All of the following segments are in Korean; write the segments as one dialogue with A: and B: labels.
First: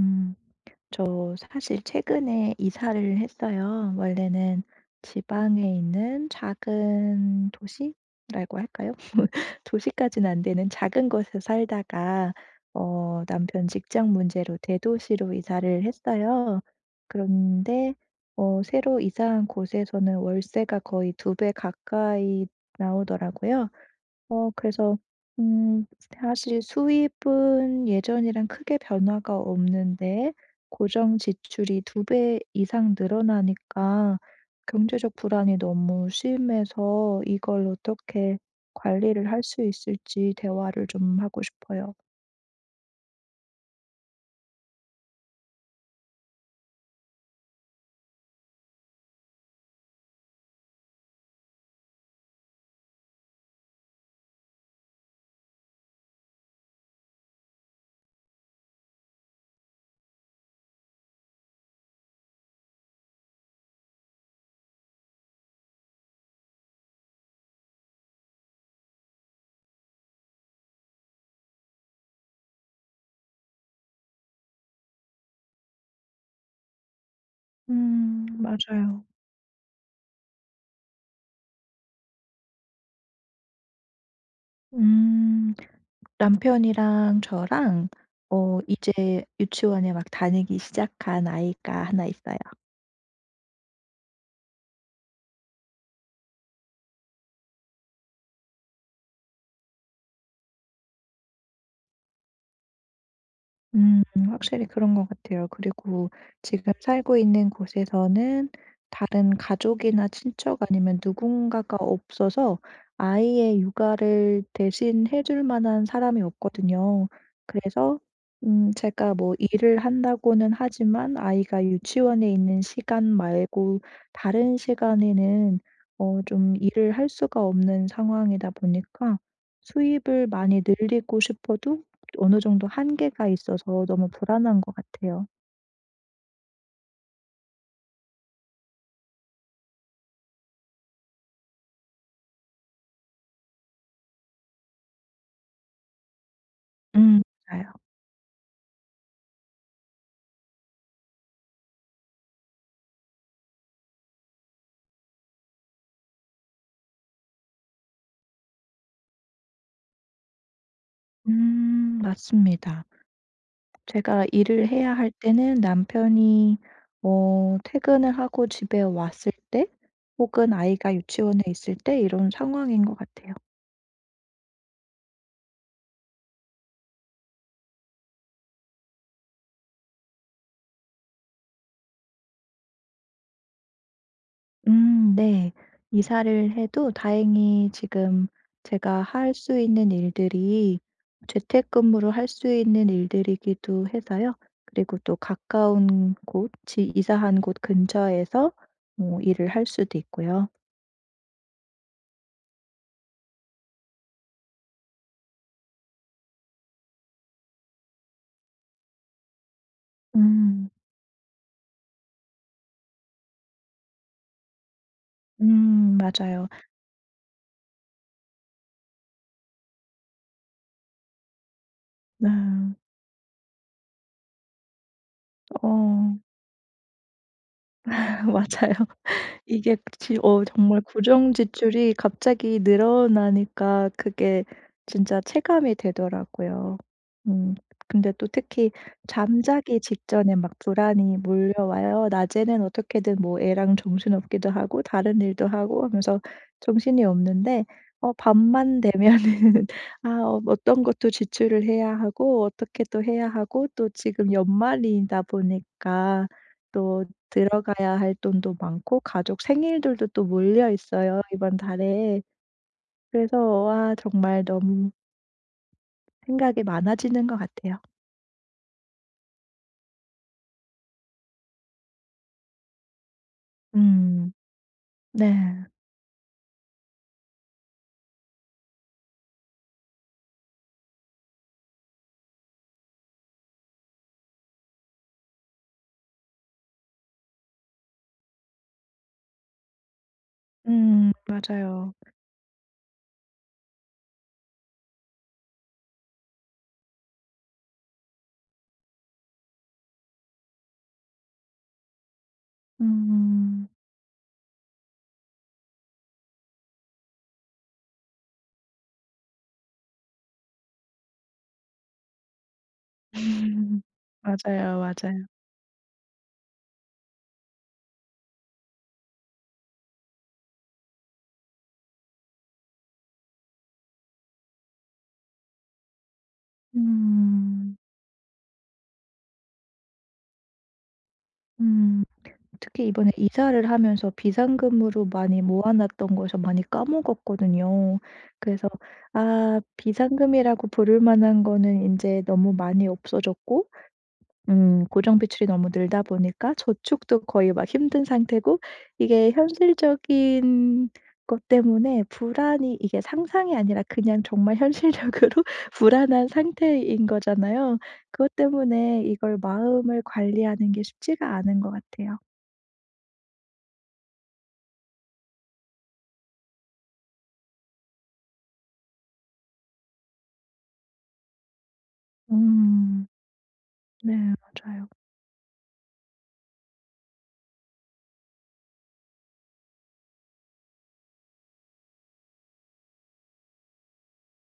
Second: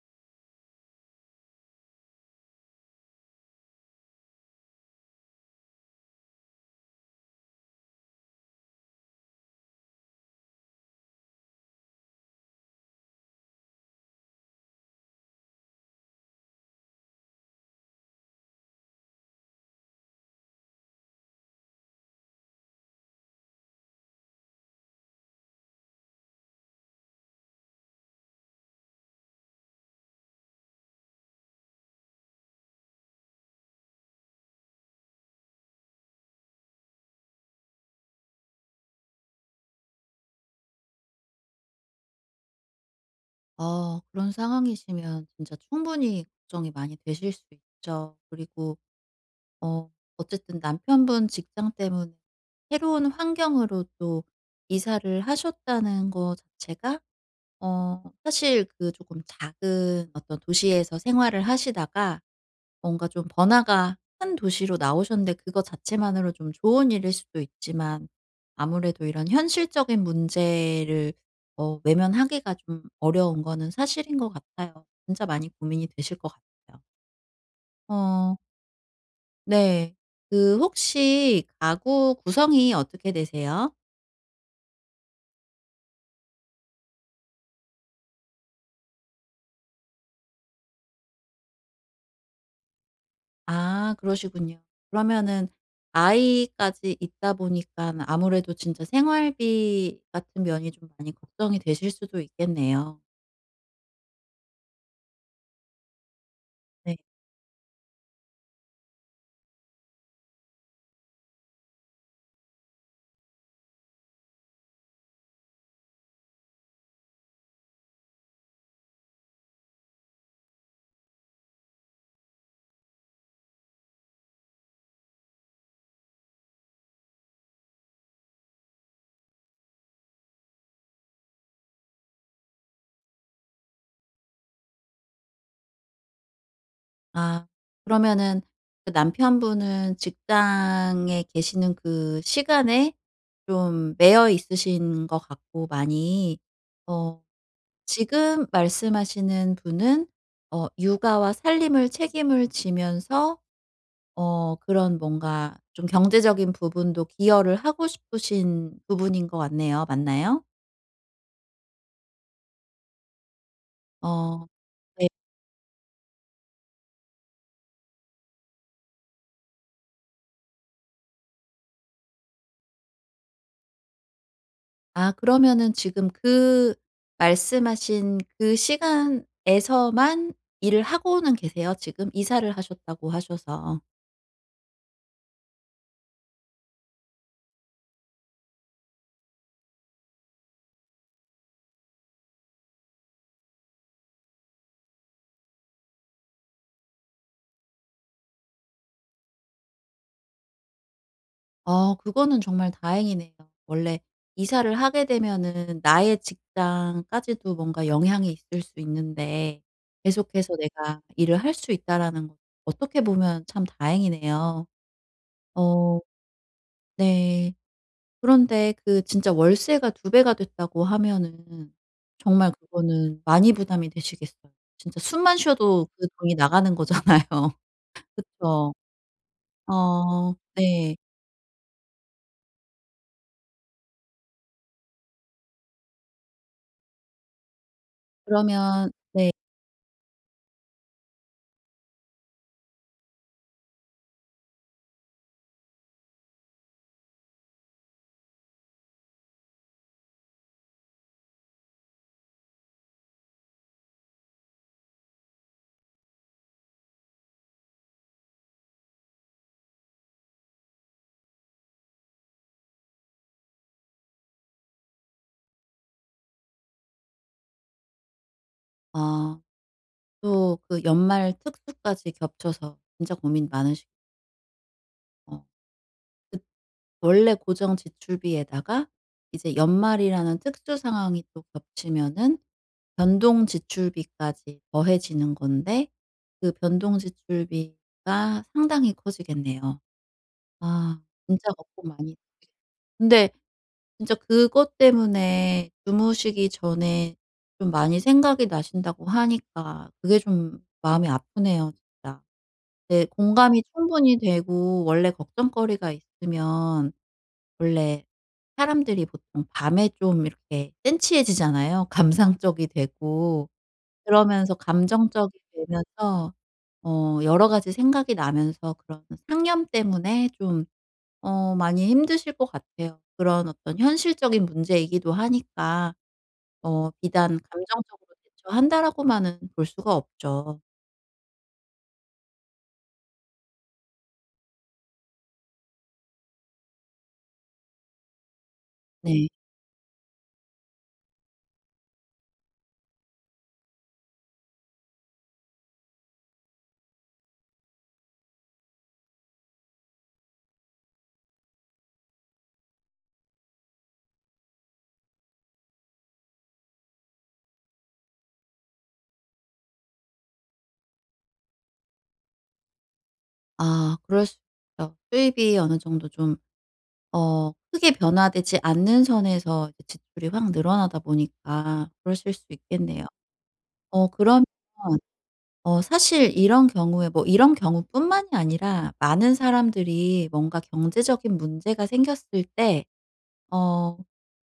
A: 음 저 사실 최근에 이사를 했어요. 원래는 지방에 있는 작은 도시라고 할까요? 도시까지는 안 되는 작은 곳에 살다가 어 남편 직장 문제로 대도시로 이사를 했어요. 그런데 어 새로 이사한 곳에서는 월세가 거의 2 배 가까이 나오더라고요. 어 그래서 음 사실 수입은 예전이랑 크게 변화가 없는데 고정 지출이 2 배 이상 늘어나니까 경제적 불안이 너무 심해서 이걸 어떻게 관리를 할 수 있을지 대화를 좀 하고 싶어요.
B: 어 그런 상황이시면 진짜 충분히 걱정이 많이 되실 수 있죠. 그리고 어 어쨌든 남편분 직장 때문에 새로운 환경으로 또 이사를 하셨다는 거 자체가 어 사실 그 조금 작은 어떤 도시에서 생활을 하시다가 뭔가 좀 번화가 큰 도시로 나오셨는데 그거 자체만으로 좀 좋은 일일 수도 있지만 아무래도 이런 현실적인 문제를 어 외면하기가 좀 어려운 거는 사실인 것 같아요. 진짜 많이 고민이 되실 것 같아요.
A: 음
B: 어.
A: 맞아요.
B: 네. 그 혹시 가구 구성이 어떻게 되세요?
A: 음. 남편이랑 저랑 어 이제 유치원에 막 다니기 시작한 아이가 하나 있어요.
B: 아 그러시군요. 그러면은 아이까지 있다 보니깐 아무래도 진짜 생활비 같은 면이 좀 많이 걱정이 되실 수도 있겠네요.
A: 음 확실히 그런 것 같아요. 그리고 지금
B: 네.
A: 살고 있는 곳에서는 다른 가족이나 친척 아니면 누군가가 없어서 아이의 육아를 대신 해 줄 만한 사람이 없거든요. 그래서 음 제가 뭐 일을 한다고는 하지만 아이가 유치원에 있는 시간 말고 다른 시간에는 어 좀 일을 할 수가 없는 상황이다 보니까 수입을 많이 늘리고 싶어도 어느 정도 한계가 있어서 너무 불안한 것 같아요.
B: 아 그러면은 그 남편분은 직장에 계시는 그 시간에 좀 매여 있으신 것 같고 많이 어
A: 음 맞아요.
B: 지금 말씀하시는 분은 어 육아와 살림을 책임을 지면서 어 그런 뭔가 좀 경제적인 부분도 기여를 하고 싶으신 부분인 것 같네요. 맞나요?
A: 음 맞습니다. 제가
B: 어
A: 일을 해야
B: 네.
A: 할 때는 남편이 어 퇴근을 하고 집에 왔을 때, 혹은 아이가 유치원에 있을 때 이런 상황인 것 같아요.
B: 아 그러면은 지금 그 말씀하신 그 시간에서만 일을 하고는 계세요 지금? 이사를 하셨다고 하셔서.
A: 음 네. 이사를 해도 다행히 지금 제가 할 수 있는 일들이 재택근무로 할 수 있는 일들이기도 해서요. 그리고 또 가까운 곳 지 이사한 곳 근처에서 뭐 일을 할 수도 있고요.
B: 어 그거는 정말 다행이네요. 원래 이사를 하게 되면은 나의 직장까지도 뭔가 영향이 있을 수 있는데 '계속해서
A: 음.
B: 내가 일을 할 수 있다.'라는 어떻게 보면 참 다행이네요.
A: 음
B: 어.
A: 맞아요.
B: 네. 그런데 그 진짜 월세가 2 배가 됐다고 하면은 정말
A: 아.
B: 그거는 많이 부담이 되시겠어요. 진짜 숨만 쉬어도 그
A: 어.
B: 돈이 나가는 거잖아요. 그쵸.
A: 맞아요. 이게 지
B: 아.
A: 어 정말
B: 네.
A: 고정 지출이 갑자기 늘어나니까 그게 진짜 체감이 되더라고요. 음. 근데 또 특히
B: 그러면 네.
A: 잠자기 직전에 막 불안이 몰려와요. 낮에는 어떻게든 뭐 애랑 정신없기도 하고, 다른 일도 하고 하면서 정신이 없는데 어 밤만 되면은 아 어떤 것 또 지출을 해야 하고 어떻게 또 해야 하고 또 지금 연말이다 보니까 또 들어가야 할 돈도 많고 가족 생일들도 또 몰려있어요 이번 달에. 그래서 와 정말 너무 생각이 많아지는 것 같아요.
B: 아. 또 그 연말 특수까지 겹쳐서 진짜 고민 많으시
A: 음. 네.
B: 어. 그 원래 고정 지출비에다가 이제 연말이라는 특수 상황이 또 겹치면은 변동 지출비까지 더해지는 건데 그 변동 지출비가 상당히 커지겠네요. 아.
A: 음
B: 진짜 걱정
A: 맞아요.
B: 많이 근데 진짜 그것 때문에 주무시기 전에 좀 많이 생각이 나신다고 하니까 그게 좀 마음이 아프네요 진짜. 네 공감이
A: 음.
B: 충분히 되고 원래 걱정거리가 있으면 원래 사람들이 보통 밤에 좀 이렇게 센티해지잖아요. 감상적이 되고. 그러면서
A: 맞아요 맞아요.
B: 감정적이 되면서 어 여러 가지 생각이 나면서 그런 상념 때문에 좀 어 많이 힘드실 것 같아요. 그런 어떤 현실적인 문제이기도 하니까 어 비단
A: 음.
B: '감정적으로 대처한다.'라고 만은 볼 수가 없죠.
A: 음 특히 이번에 이사를 하면서 비상금으로 많이 모아놨던 것을 많이 까먹었거든요. 그래서
B: 네.
A: 아 비상금이라고 부를 만한 거는 인제 너무 많이 없어졌고 음 고정비출이 너무 늘다 보니까 저축도 거의 막 힘든 상태고 이게 현실적인 것 때문에 불안이 이게 상상이 아니라 그냥 정말 현실적으로 불안한 상태인 거잖아요. 그것 때문에 이걸 마음을 관리하는 게 쉽지가 않은 것 같아요.
B: 아 그럴 수 있죠. 수입이 어느 정도 좀 어 크게 변화되지 않는 선에서 이 지출이 확 늘어나다 보니까 그러실 수도
A: 음.
B: 있겠네요. 어
A: 네
B: 그러면
A: 맞아요.
B: 어 사실 이런 경우에 뭐 이런 경우 뿐만이 아니라 많은 사람들이 뭔가 경제적인 문제가 생겼을 때 어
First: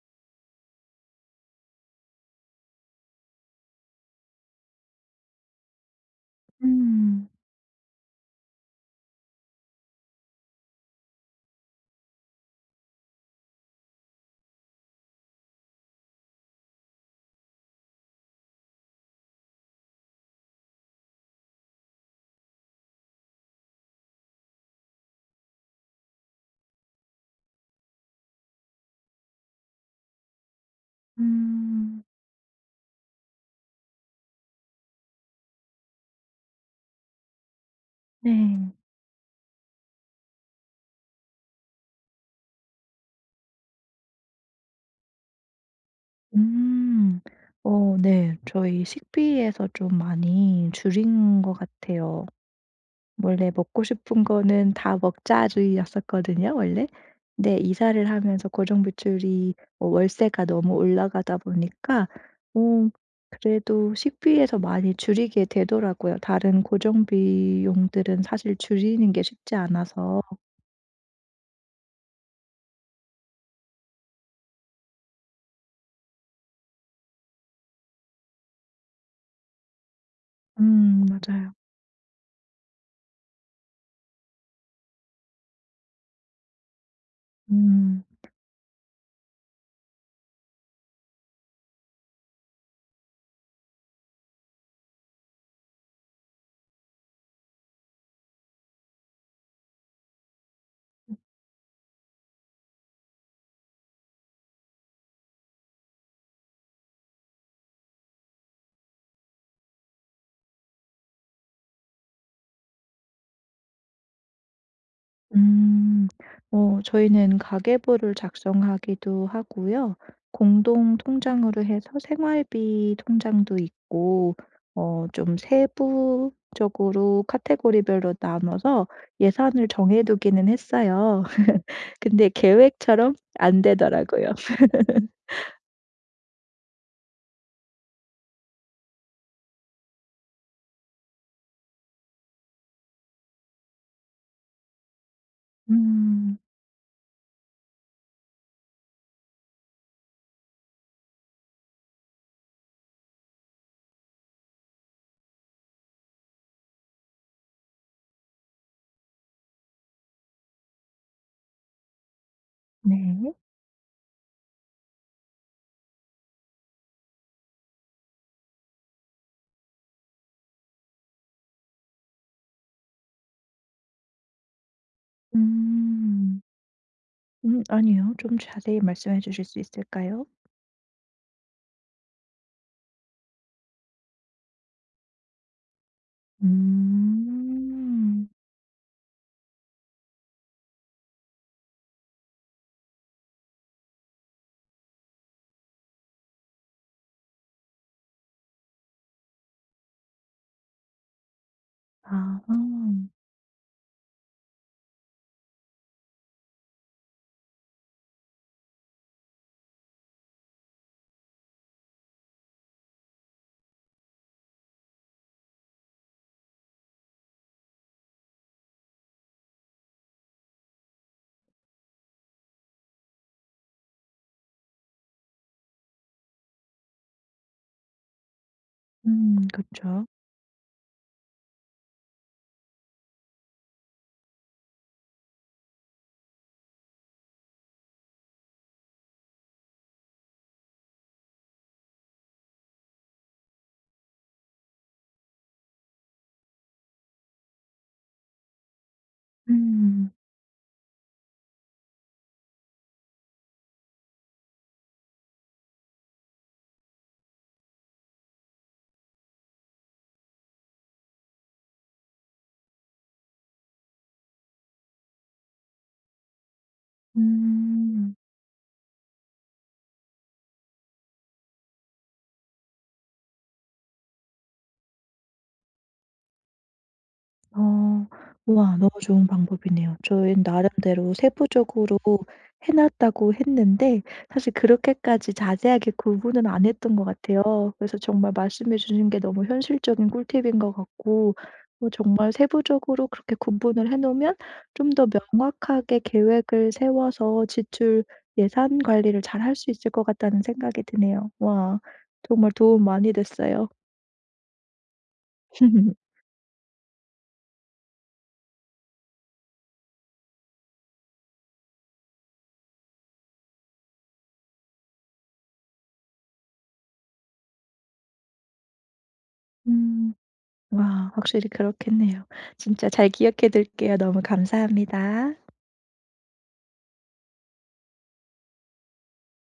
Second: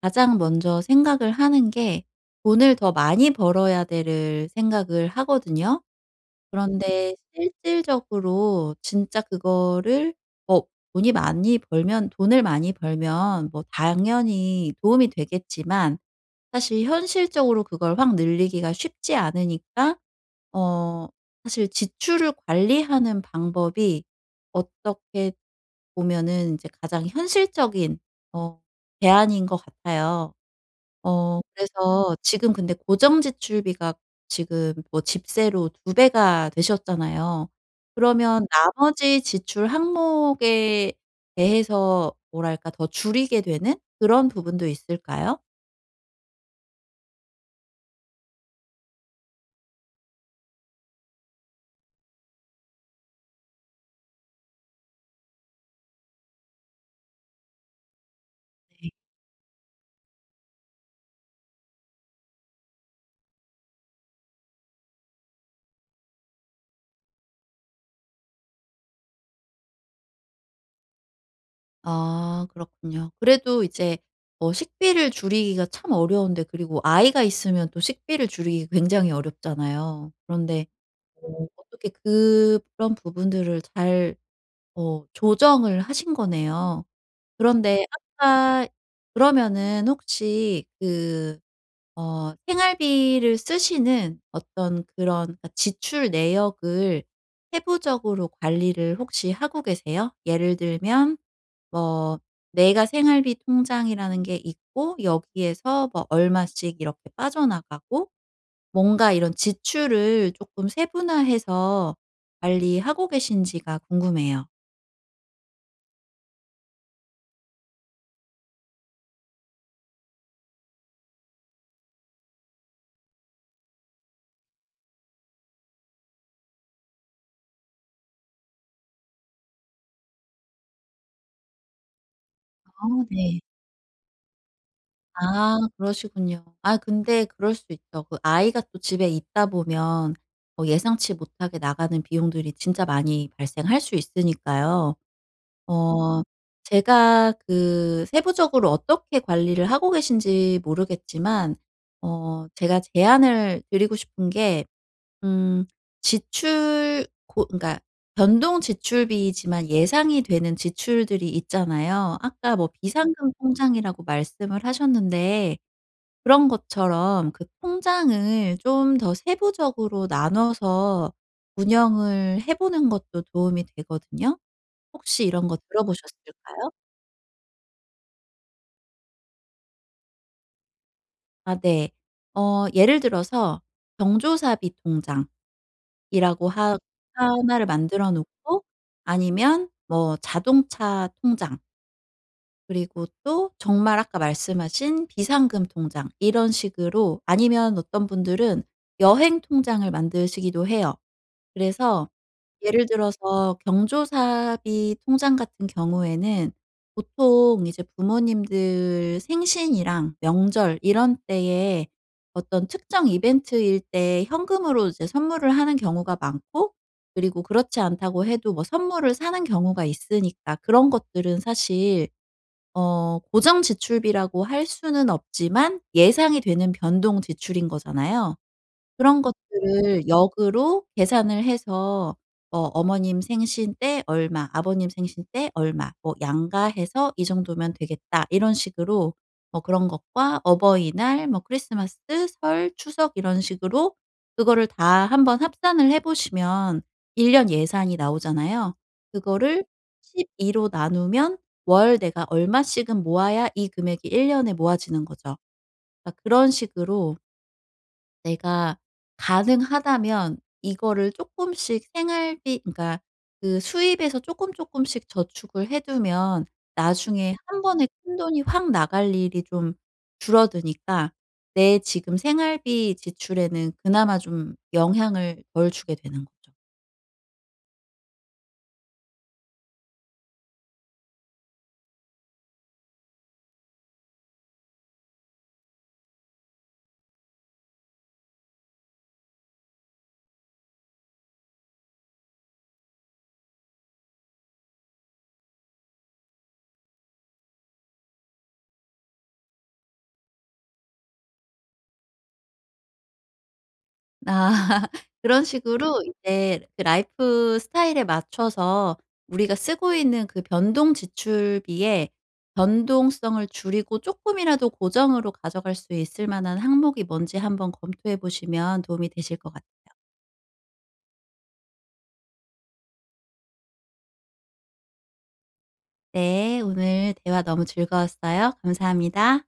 B: 가장 먼저 생각을 하는 게 '돈을 더 많이 벌어야 돼.'를 생각을 하거든요. 그런데
A: 음.
B: 실질적으로 진짜 그거를 뭐 돈이 많이 벌면 돈을 많이 벌면 뭐 당연히 도움이 되겠지만 사실 현실적으로 그걸 확 늘리기가 쉽지 않으니까 어 사실 지출을 관리하는 방법이 어떻게 보면은 이제 가장 현실적인 어 대안인 것 같아요. 어
A: 음.
B: 그래서 지금 근데 고정 지출비가 지금 뭐 집세로 2 배가 되셨잖아요. 그러면
A: 네.
B: 나머지 지출 항목에 대해서 뭐랄까? 더 줄이게 되는 그런 부분도 있을까요?
A: 음. 어 네. 저희 식비에서 좀 많이 줄인 것 같아요. 원래 '먹고 싶은 거는 다 먹자.' 주의였었거든요, 원래. 근데 이사를 하면서 고정
B: 네.
A: 지출이 어 월세가 너무 올라가다 보니까 어 그래도 식비에서 많이 줄이게 되더라고요, 다른 고정 비용들은 사실 줄이는 게 쉽지 않아서.
B: 아 그렇군요. 그래도 이제 어 식비를 줄이기가 참 어려운데 그리고 아이가 있으면 또 식비를 줄이기 굉장히 어렵잖아요. 그런데
A: 음
B: 어
A: 맞아요.
B: 어떻게 그런 부분들을 잘 어 조정을 하신 거네요. 그런데
A: 음.
B: 아까 그러면은 혹시 그 어 생활비를 쓰시는 어떤 그런 그러니까 지출 내역을 세부적으로 관리를 혹시 하고 계세요? 예를 들면 뭐 내가 생활비 통장이라는 게 있고 여기에서 뭐 얼마씩 이렇게 빠져나가고. 뭔가 이런 지출을 쪼끔 세분화해서 관리하고 계신지가 궁금해요.
A: 음. 어 저희는 가계부를 작성하기도 하고요 공동 통장으로 해서 생활비 통장도 있고 어 좀 세부적으로 카테고리별로 나눠서 예산을 정해 두기는 했어요. 근데
B: 아
A: 계획처럼
B: 네.
A: 안 되더라고요.
B: 아 그러시군요. 아 근데 그럴 수 있죠. 그 아이가 또 집에 있다 보면 뭐 예상치 못하게 나가는 비용들이 진짜 많이 발생할 수 있으니까요. 어
A: 음.
B: 제가 그 세부적으로 어떻게 관리를 하고 계신지 모르겠지만 어 제가 제안을 드리고 싶은 게 음 지출 고 그러니까 변동지출비이지만 예상이 되는 지출들이 있잖아요. 아까 뭐
A: 네.
B: 비상금 통장이라고 말씀을 하셨는데 그런 것처럼 그 통장을 좀 더 세부적으로 나눠서 운영을 해 보는 것도 도움이 되거든요. 혹시 이런 거 들어
A: 음.
B: 보셨을까요?
A: 음 아니요. 좀 자세히 말씀해 주실 수 있을까요?
B: 아 네. 어 예를 들어서 경조사비 통장이라고 하 하나를 만들어
A: 음.
B: 놓고 아니면 뭐 자동차 통장 그리고 또 정말 아까 말씀하신 비상금 통장 이런 식으로 아니면 어떤 분들은 여행 통장을 만드시기도 해요. 그래서
A: 아.
B: 예를 들어서 경조사비 통장 같은 경우에는 보통 이제 부모님들 생신이랑 명절 이런 때에 어떤 특정 이벤트일 때 현금으로 이제 선물을 하는 경우가 많고 그리고 그렇지 않다고 해도 뭐 선물을 사는 경우가 있으니까 그런 것들은 사실 어 고정 지출비라고 할 수는 없지만 예상이 되는 변동 지출인 거잖아요. 그런
A: 음 그쵸.
B: 것들을 역으로 계산을 해서 '뭐 어머님 생신 때 얼마, 아버님 생신 때 얼마 뭐 양가 해서 이 정도면 되겠다.' 이런 식으로 뭐 그런 것과 어버이날, 뭐 크리스마스, 설, 추석 이런 식으로 그거를 다 한번 합산을 해 보시면 1 년 예산이 나오잖아요. 그거를
A: 음.
B: 12로 나누면 월 내가 얼마씩은 모아야 이 금액이 1 년에 모아지는 거죠. 아 그런 식으로 내가 가능하다면 이거를 쪼끔씩 생활비 그러니까 그 수입에서 쪼끔 쪼끔씩 저축을 해 두면 나중에 1 번에
A: 음.
B: 큰 돈이 확 나갈 일이 좀 줄어드니까 내 지금 생활비 지출에는 그나마 좀 영향을 덜 주게 되는 거죠.
A: 어. 우와. 너무 좋은 방법이네요. 저희는 나름대로 세부적으로 해 놨다고 했는데 사실 그렇게까지 자세하게 구분은 안 했던 것 같아요. 그래서 정말 말씀해 주신 게 너무 현실적인 꿀팁인 것 같고 어 정말 세부적으로 그렇게 구분을 해 놓으면 '좀 더 명확하게 계획을 세워서 지출, 예산 관리를 잘할 수 있을 것 같다.'는 생각이 드네요. 와. 정말 도움 많이 됐어요.
B: 아. 그런 식으로 이제 그 라이프스타일에 맞춰서 우리가 쓰고 있는 그 변동 지출비에 변동성을 줄이고 쪼끔이라도 고정으로 가져갈 수 있을 만한 항목이 뭔지 한번 검토해 보시면 도움이 되실 것 같아요.
A: 음. 와. 확실히 그렇겠네요. 진짜 잘 기억해 둘게요. 너무 감사합니다.
B: 네. 오늘 대화 너무 즐거웠어요. 감사합니다.